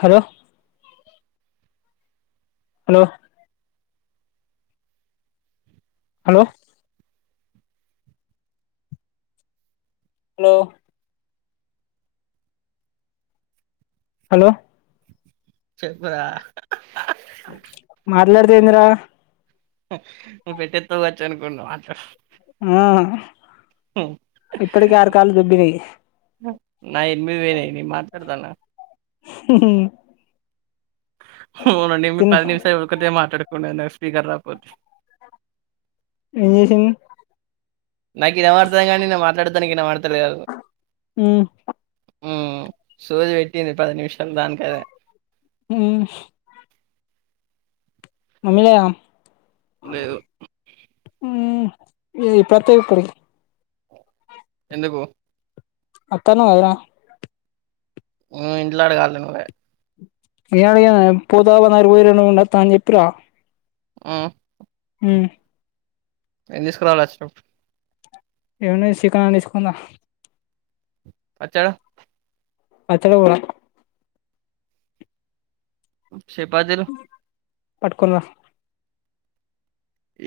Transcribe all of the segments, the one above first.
Hello hello! Hello! Hello! Hello! చెప్పరా అహ్ అహ్ మాట్లాడదేందిరా? నువ్వు పెట్టే కావచ్చు అనుకున్నావు అచ్చహ్ మ్ దుబ్బినాయి నా ఎనిమీవేనే నీ మాట్లాడతాన్నా. హ్ హూ [unintelligible] హు నండి మీ పది నిమిషాలు ఊరకతే మాట్లాడుకుండా నాకు స్పీకర్ రాకపోతే ఏంచేసిండు నాకు వినపడతాంది గాని నేను మాట్లాడనికి వినపడతా లేదు. మ్మ్ సోది పెట్టింది పది నిమిషాలు దానికదే. హ్మ్ మమ్మలయా [unintelligible] బ్వ్ మ్ ప్రతి ఒకరి ఎందుకు అతను అలా ఇంట్లో అడగాలి నువ్వే ఏంఅడిగేది నయ్యా పోతాను పోతను అని ఉండత్తాను అని చెప్పరా. మ్ ఉ ఏం తీసుకురావాలి వచ్చినప్పుడు ఎంఏసి కార్ ఎసుకుందా పచ్చ అక్షర పుర చపాతీలు పట్టుకొని రా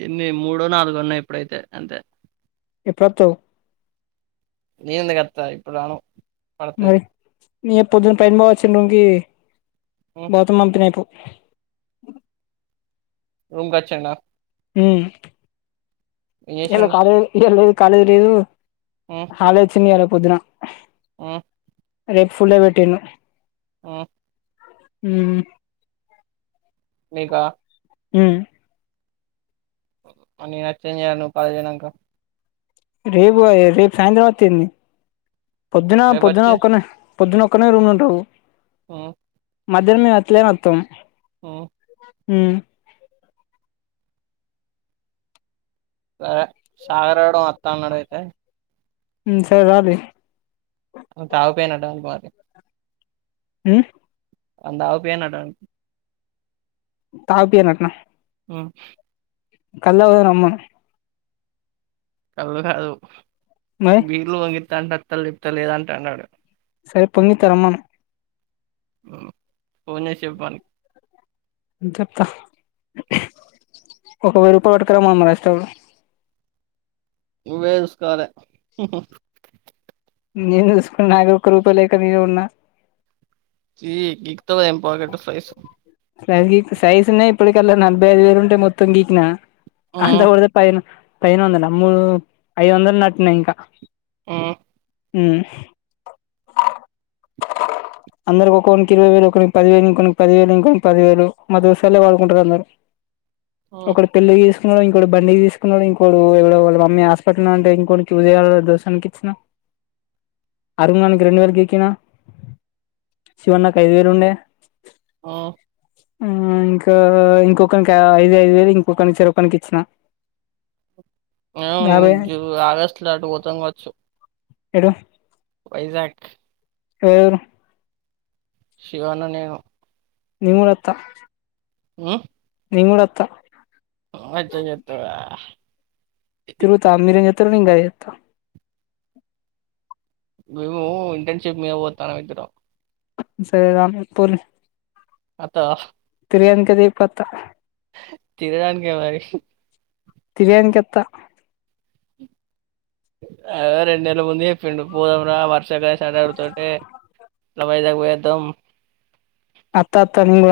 ఎన్ని మూడో నాలుగు ఉన్నాయి ఇప్పుడైతే అంతే ఎప్పుడొస్తావ్ నీంత కత ఇప్పుడున పడత మరి నీ పొద్దున్న పైన బావ వచ్చిన లుంగీ భౌతం పంపినయిపో అ రూంకు అచ్చిండా హు ఏం ఇయాల చేసాడు కాలే ఇయాల కాలేజ్ లేదు హాలిడే వచింది పొద్దునా ఓ రేపు ఫుల్ డే ఓ ఉ మీకా ఉ అనే నచ్చేం చేయాలి నువ్వు పద జనాక రేపు రేపు సాయంత్రం వతింది పొద్దున పొద్దున రేపొచ్చి ఒక్కన పొద్దునక్కనే రూమ్ ఉంటవు ఆ మధ్యహం మీ వత్లే మొత్తం ఆ ఉ సరే సాగరాడం వస్తా అన్నాడ అయితే సరే రైలి తాగిపోయినట్ట అని ఉ అంత తవు పూయియల తాగిపియ్యాలంట ఆ కల్ళవదన అమ్మ కళ్ళు కాదు మరి బీళ్లు వంగిత అంట అత్తలిప్త లేదంటే అన్నాడు సే పొంగిత రమ్మను ఫోన్ చేసి చెప్పనికి చెప్తా ఒక వెయ్యి రూపాయ పట్టుకురామ్మమారి ఇష్ట ఉ వేస్కాలే నేను చూసుకున్నా నాకు ఒక్క రూపాయ లేక నరు ఉన్నా ఈ ఏం పాకెట్ సైజ్ సాజ సాజన్నా ఇప్పటికల్లా నలభై ఐదు వేలు ఉంటే మొత్తం గీకిన అంత కూడాద పైన పను వందలు అమ్ము ఐదు వందలు నట్ ఇంకా ఉ ఉహ్ అందరికి ఒకక్కనికి ఇరవై వేలు ఒకరి పదివేలు ఇంకొక పది వేలు ఇంకొక పది వేలు మా దుసాలే వాడుకుంటారు అందరు ఒకడు పెళ్లిచేసు ఇంకొకడు ఇంకో బండి తీసుకున్నాడు ఇంకొకడు ఇ ఎవడో వాళ్ళ మమ్మీ హాస్పిటల్ అంటే ఇంకో చూసేయాలి దోషానికి ఇచ్చిన అరుంగానికి రెండు వేలు గీకినా శివ అన్నకు ఐదు వేలు ఉండే ఆ ఆ ఇంకా ఇంకొకనికి ఐదు ఐదు వేలు ఇంకొకని ఇచ్చార ఒక్కనికి ఇచ్చినా అవును జూ ఆగస్టు లో అటు పోతా కావచ్చు ఏడు వైజాగ్ ఎవరెవరు శివ అన్న నేను నేను కూడా వత్త ఊహమ్ నేను కూడా వత్త [unintelligible] తిరుగుత మీరంచేతరు నేనుగాచేత [unintelligible] ఇంటర్ షిప్ [unintelligible] సరే రాం పోలే అత్తవా ప్రయానికి [unintelligible] పోత తినడానికే మరి తినేదానిక వత్త అద రెండు నేల ముందే చెప్పిండు పోదాం రా వర్ష గా సండ పడుతుటే అట్లా వైజాగ్ పోయొద్దం అత్త అత్తా నింగ్వ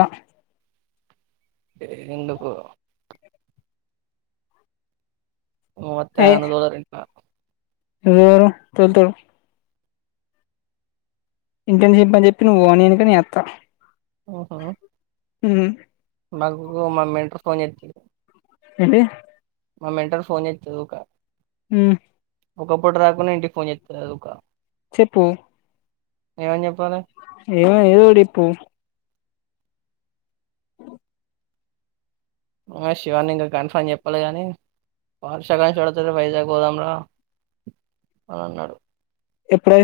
ఏ ఎందుకో అయ్ [unintelligible] [unintelligible] ఇంటర్ షిప్ అని చెప్పి నువ్వు నేనుక నే ఎత్త ఓహో హ్మ్ [unintelligible] మ మేట్ ఫోన్ చేతాది ఏంటి మా మెంటర్ ఫోన్ చేతది ఉ కా హ్మ్మ్ ఒకప్పటి రాకుండా ఇంటికి ఫోన్ చెస్తాది ఉకా చెప్పు ఏమన్ చెప్పాలే ఏ ఏదో ఒకటి! ! ! ! ! ! ! అఓ ఆ శివ ఇంకా కన్ఫామ్ చెప్పాల గాని వార్షగాన్ని చూడతారు వైజాగ్ పోదాంరా అని అన్నాడు ఎప్పుడే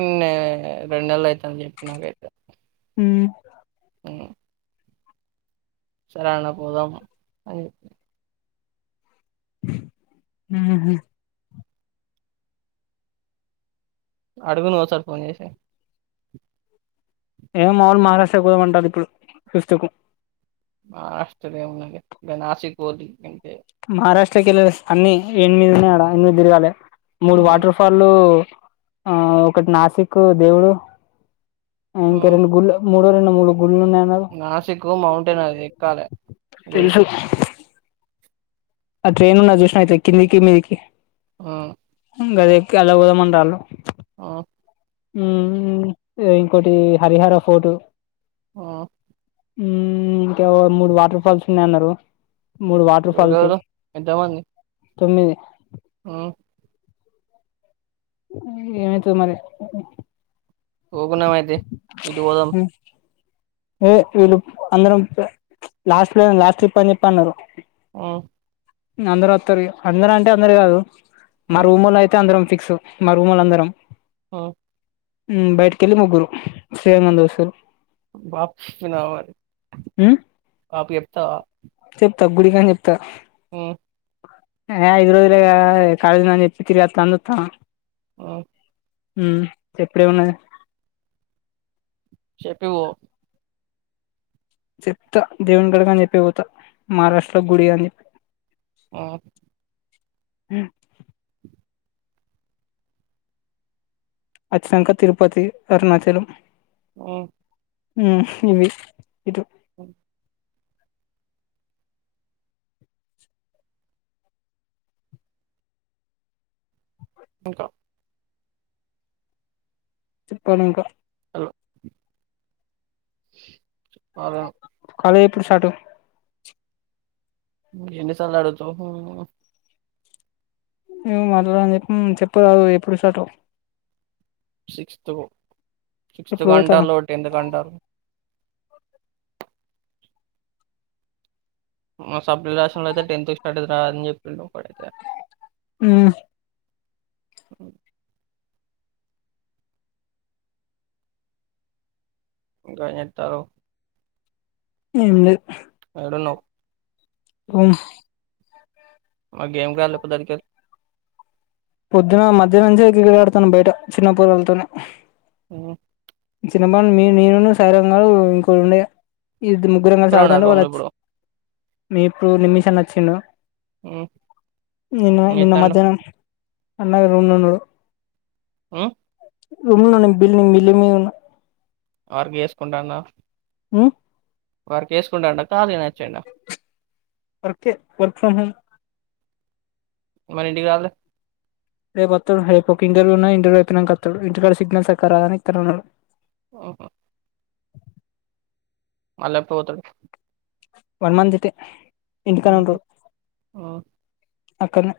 ఉన్నే రెండు నెలలు అయితాంది చెప్పి నాకైతే ఉమ్ స సరే యాడన్న పోదామా అది హ్మ్ ఉం అడుగు నువ్వు ఒకసారి ఫోన్ చేసి ఏం మొల్ మహారాష్ట్ర పోదామంటాది ఇప్పుడు [unintelligible] ఆశ్చర్య [unintelligible] నాసిక్ పోది ఇంక మహారాష్ట్రకిళ్ళ అన్ని ఎనిమిది ఉన్నాయాడా ఎనిమిది తిరగాలి మూడు హ్మ్ వాటర్ ఫాల్లు ఆ ఒకటి నాసిక్ దేవుడు ఇంకా హ్మ్ రెండు గుళ మూడు రెండు మూడు గుళ్ళలు ఉన్నాయన్నారు నాసిక్ మౌంటైన్ అది ఎక్కాలే గుడి తెలుసు ఆ ట్రైన్ ఉన్న చూసినా అయితే కిందికి మీదికి ఆ ఇ గదిక్కి అలా ఉదా [unintelligible] ఆ ఉ ఇంకోటి హరిహర ఫోర్టు ఆ ఇంకా మూడు వాటర్ ఫాల్స్ ఉన్నాయ అన్నారు మూడు వాటర్ ఫాల్స్ ఎవరెవరు ఎంతమంది తొమ్మిధి ఆ ఏమైతే మరి పోకున్నామ అయితే ఇటు పోదాం ఏ వీళ్ళు అందరం లాస్ట్ ప్ లాస్ట్ ట్రిప్ అని చెప్పి అన్నారు ఆ అందరూ అత్తరు ఇగా, అందరూ అంటే అందరు కాదు మా హ్మ్ రూమోలు అయితే అందరం ఫిక్స్ మా రూమోల్లు అందరం ఓ హ్ బయటకెళ్ళి ముగ్గురు శ్రీరంగం దోస్తులు వాప్సు వినా మరి ఉమ్ వాపు చేప్తవా త గుడి కని చెప్తా ఆ ఎ ఐదు రోజులేగా అది కాలేజ్ అని చెప్పి తిరిగత్తా అని చూత్తాన్నా ఓ హ చెప్పుడేమున్నది చెప్పివో చెప్తా దేవుని కాడ్కి అని చెప్పి పోతా, మహారాష్ట్రలో గుడి అని ఆ హ్ అచ్చినంకా తిరుపతి, అరుణాచలం ఆ హ్ ఇవి ఇటు అ ఇంకా చెప్పాలి ఇంకా చెప్పాల కాలెజ్ ఎప్పుడు స్టార్టు ఎన్నిసాల్ల అడుగుతవు ఏమో మాట్లాడని చెప్పి చెప్పరాదు ఎప్పుడు స్టార్టో సిక్స్త్ కు, సిక్స్త్ కు ఎప్పుడు పోతాం అంటాల్లు, టెన్త్కు అంటాల్లు మా సప్లి రాషినోల్లు అయితే టెన్త్ కి స్టార్ట్ అయితదిరా అని చెప్పిల్లు ఉమ్ హ్ ఇంకా ఎంచెత్తాన్నవ్ ఏం లేదు ఏడున్నవ్ రూం మరి [unintelligible] పోద్దటికెల్లి పొద్దున మధ్యానం నుంచే క్రికెట్ ఆడుతాన్నం బయట చిన్న పోరగాలతోని ఉ తినమాను నేను సాయిరాం గాడు ఇంకోడు ఉండేగా ఇది ముగ్గురం గలిసి ఒక్కరే ఉన్నారా ఆడతాంటే రూమ్ వాళ్ళు లో అచ్చు ఇప్పుడు ఇప్పుడు నిమిష్ అన్న వచ్చిండు. హ్మ్ నిన్న ఏం నిన్న చేత్తాండు మధ్యాహ్నం అన్నాడు రూం లో ఉన్నడు ఆ రూం లో ఉన్నడు నేను బిల్లింగ్ బిల్లింగ్ మీద ఉన్నా వర్క్ చేసుకుంటా అన్నావ్ హు వర్కు చేసుకుంటాండా ఖాళీగనే అచ్చిండా వర్కే వర్క్ ఫ్రమ్ హోం మరి ఇంటికి రాలే రేపు అత్తడు రేపు ఒక ఇంటర్వ్యూ ఉన్నది ఇంటర్వ్యూ అయిపోయినంక అత్తడు ఇంటికాడ సిగ్నల్ సక్కగా రాదని ఇక్కడనే ఉన్నడు. ఓహో మళ్ళా పోతాడు వన్ మంత్ కే ఓకే ఓ అక్కన్నే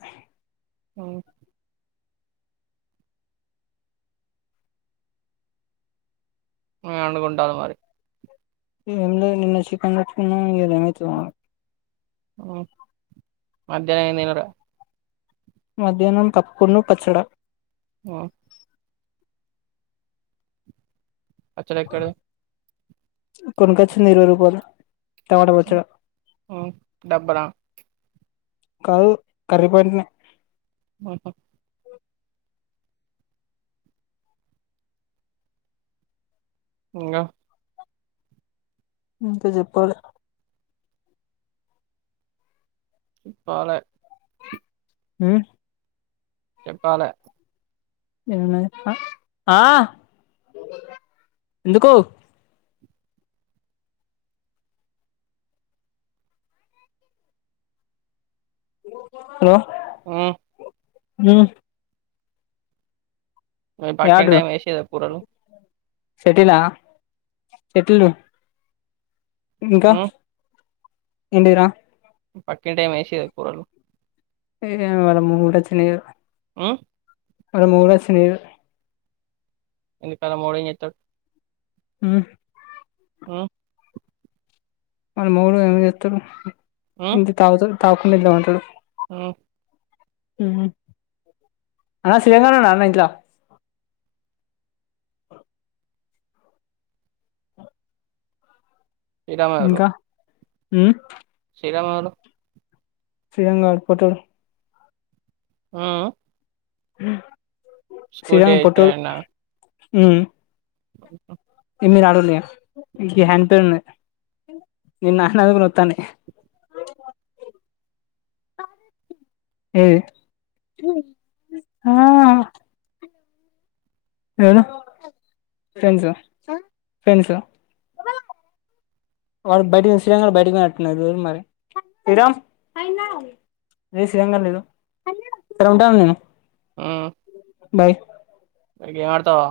నువ్వు [unintelligible] మరి ఏమి లేదు నిన్న చికెన్ తెచ్చుకున్న ఇగ తినచ్చు మరి ఓ మధ్యాహ్నం ఏమి తినరా మధ్యాహ్నం పప్పు ను పచ్చడ ఓ పచ్చడి ఎక్కడిది కొనుకొచ్చినది ఇరవై రూపాయలు టమాటా పచ్చడ ఉ డబ్బనా కాదు కర్రీ పాయింట్ ది ఓహో ఇంగా ఇంకా చెప్పాలే ఇప్పలే ఉ చెప్పాలే ఆ ఎందుకు హలో ఊ హూ మీ పక్కింటి ఆమె ఏసీయాద కూరలు పెట్టిదా పెట్టియదు ఇంకా హ్మ్ ఏంటిరా పక్కింటి ఆమె వేసియదా కూరలు [unintelligible] ఉ ఆమె మొగుడు [unintelligible] ఆమె మొగుడు ఎం చెత్తాడు ఊ ఆ వాళ్ళ మడు ఏం చేస్తాడు ఇంత తాగుత తాగుకుండా వెళ్దామంటాడు ఓ అ శివంగా ఉండ ఇంట్లో [inaudible] హ లో శ్రీలంగ పోటూల్ ఆ అ స్కూటీన్న ఆ ఓక ఏ మీరు రాడలే ఇంక హ్యాండ్ పే ఉన్నా ని నాన్నందుకు నత్తనేే ఏ ఆ ఏనా ఫె ఫ్రెండ్ వాడు బయటికి శ్రీలకడ బయటకిట్టు దూ మరి [unintelligible] మ్ బాయ్ అరెగేమాడతావా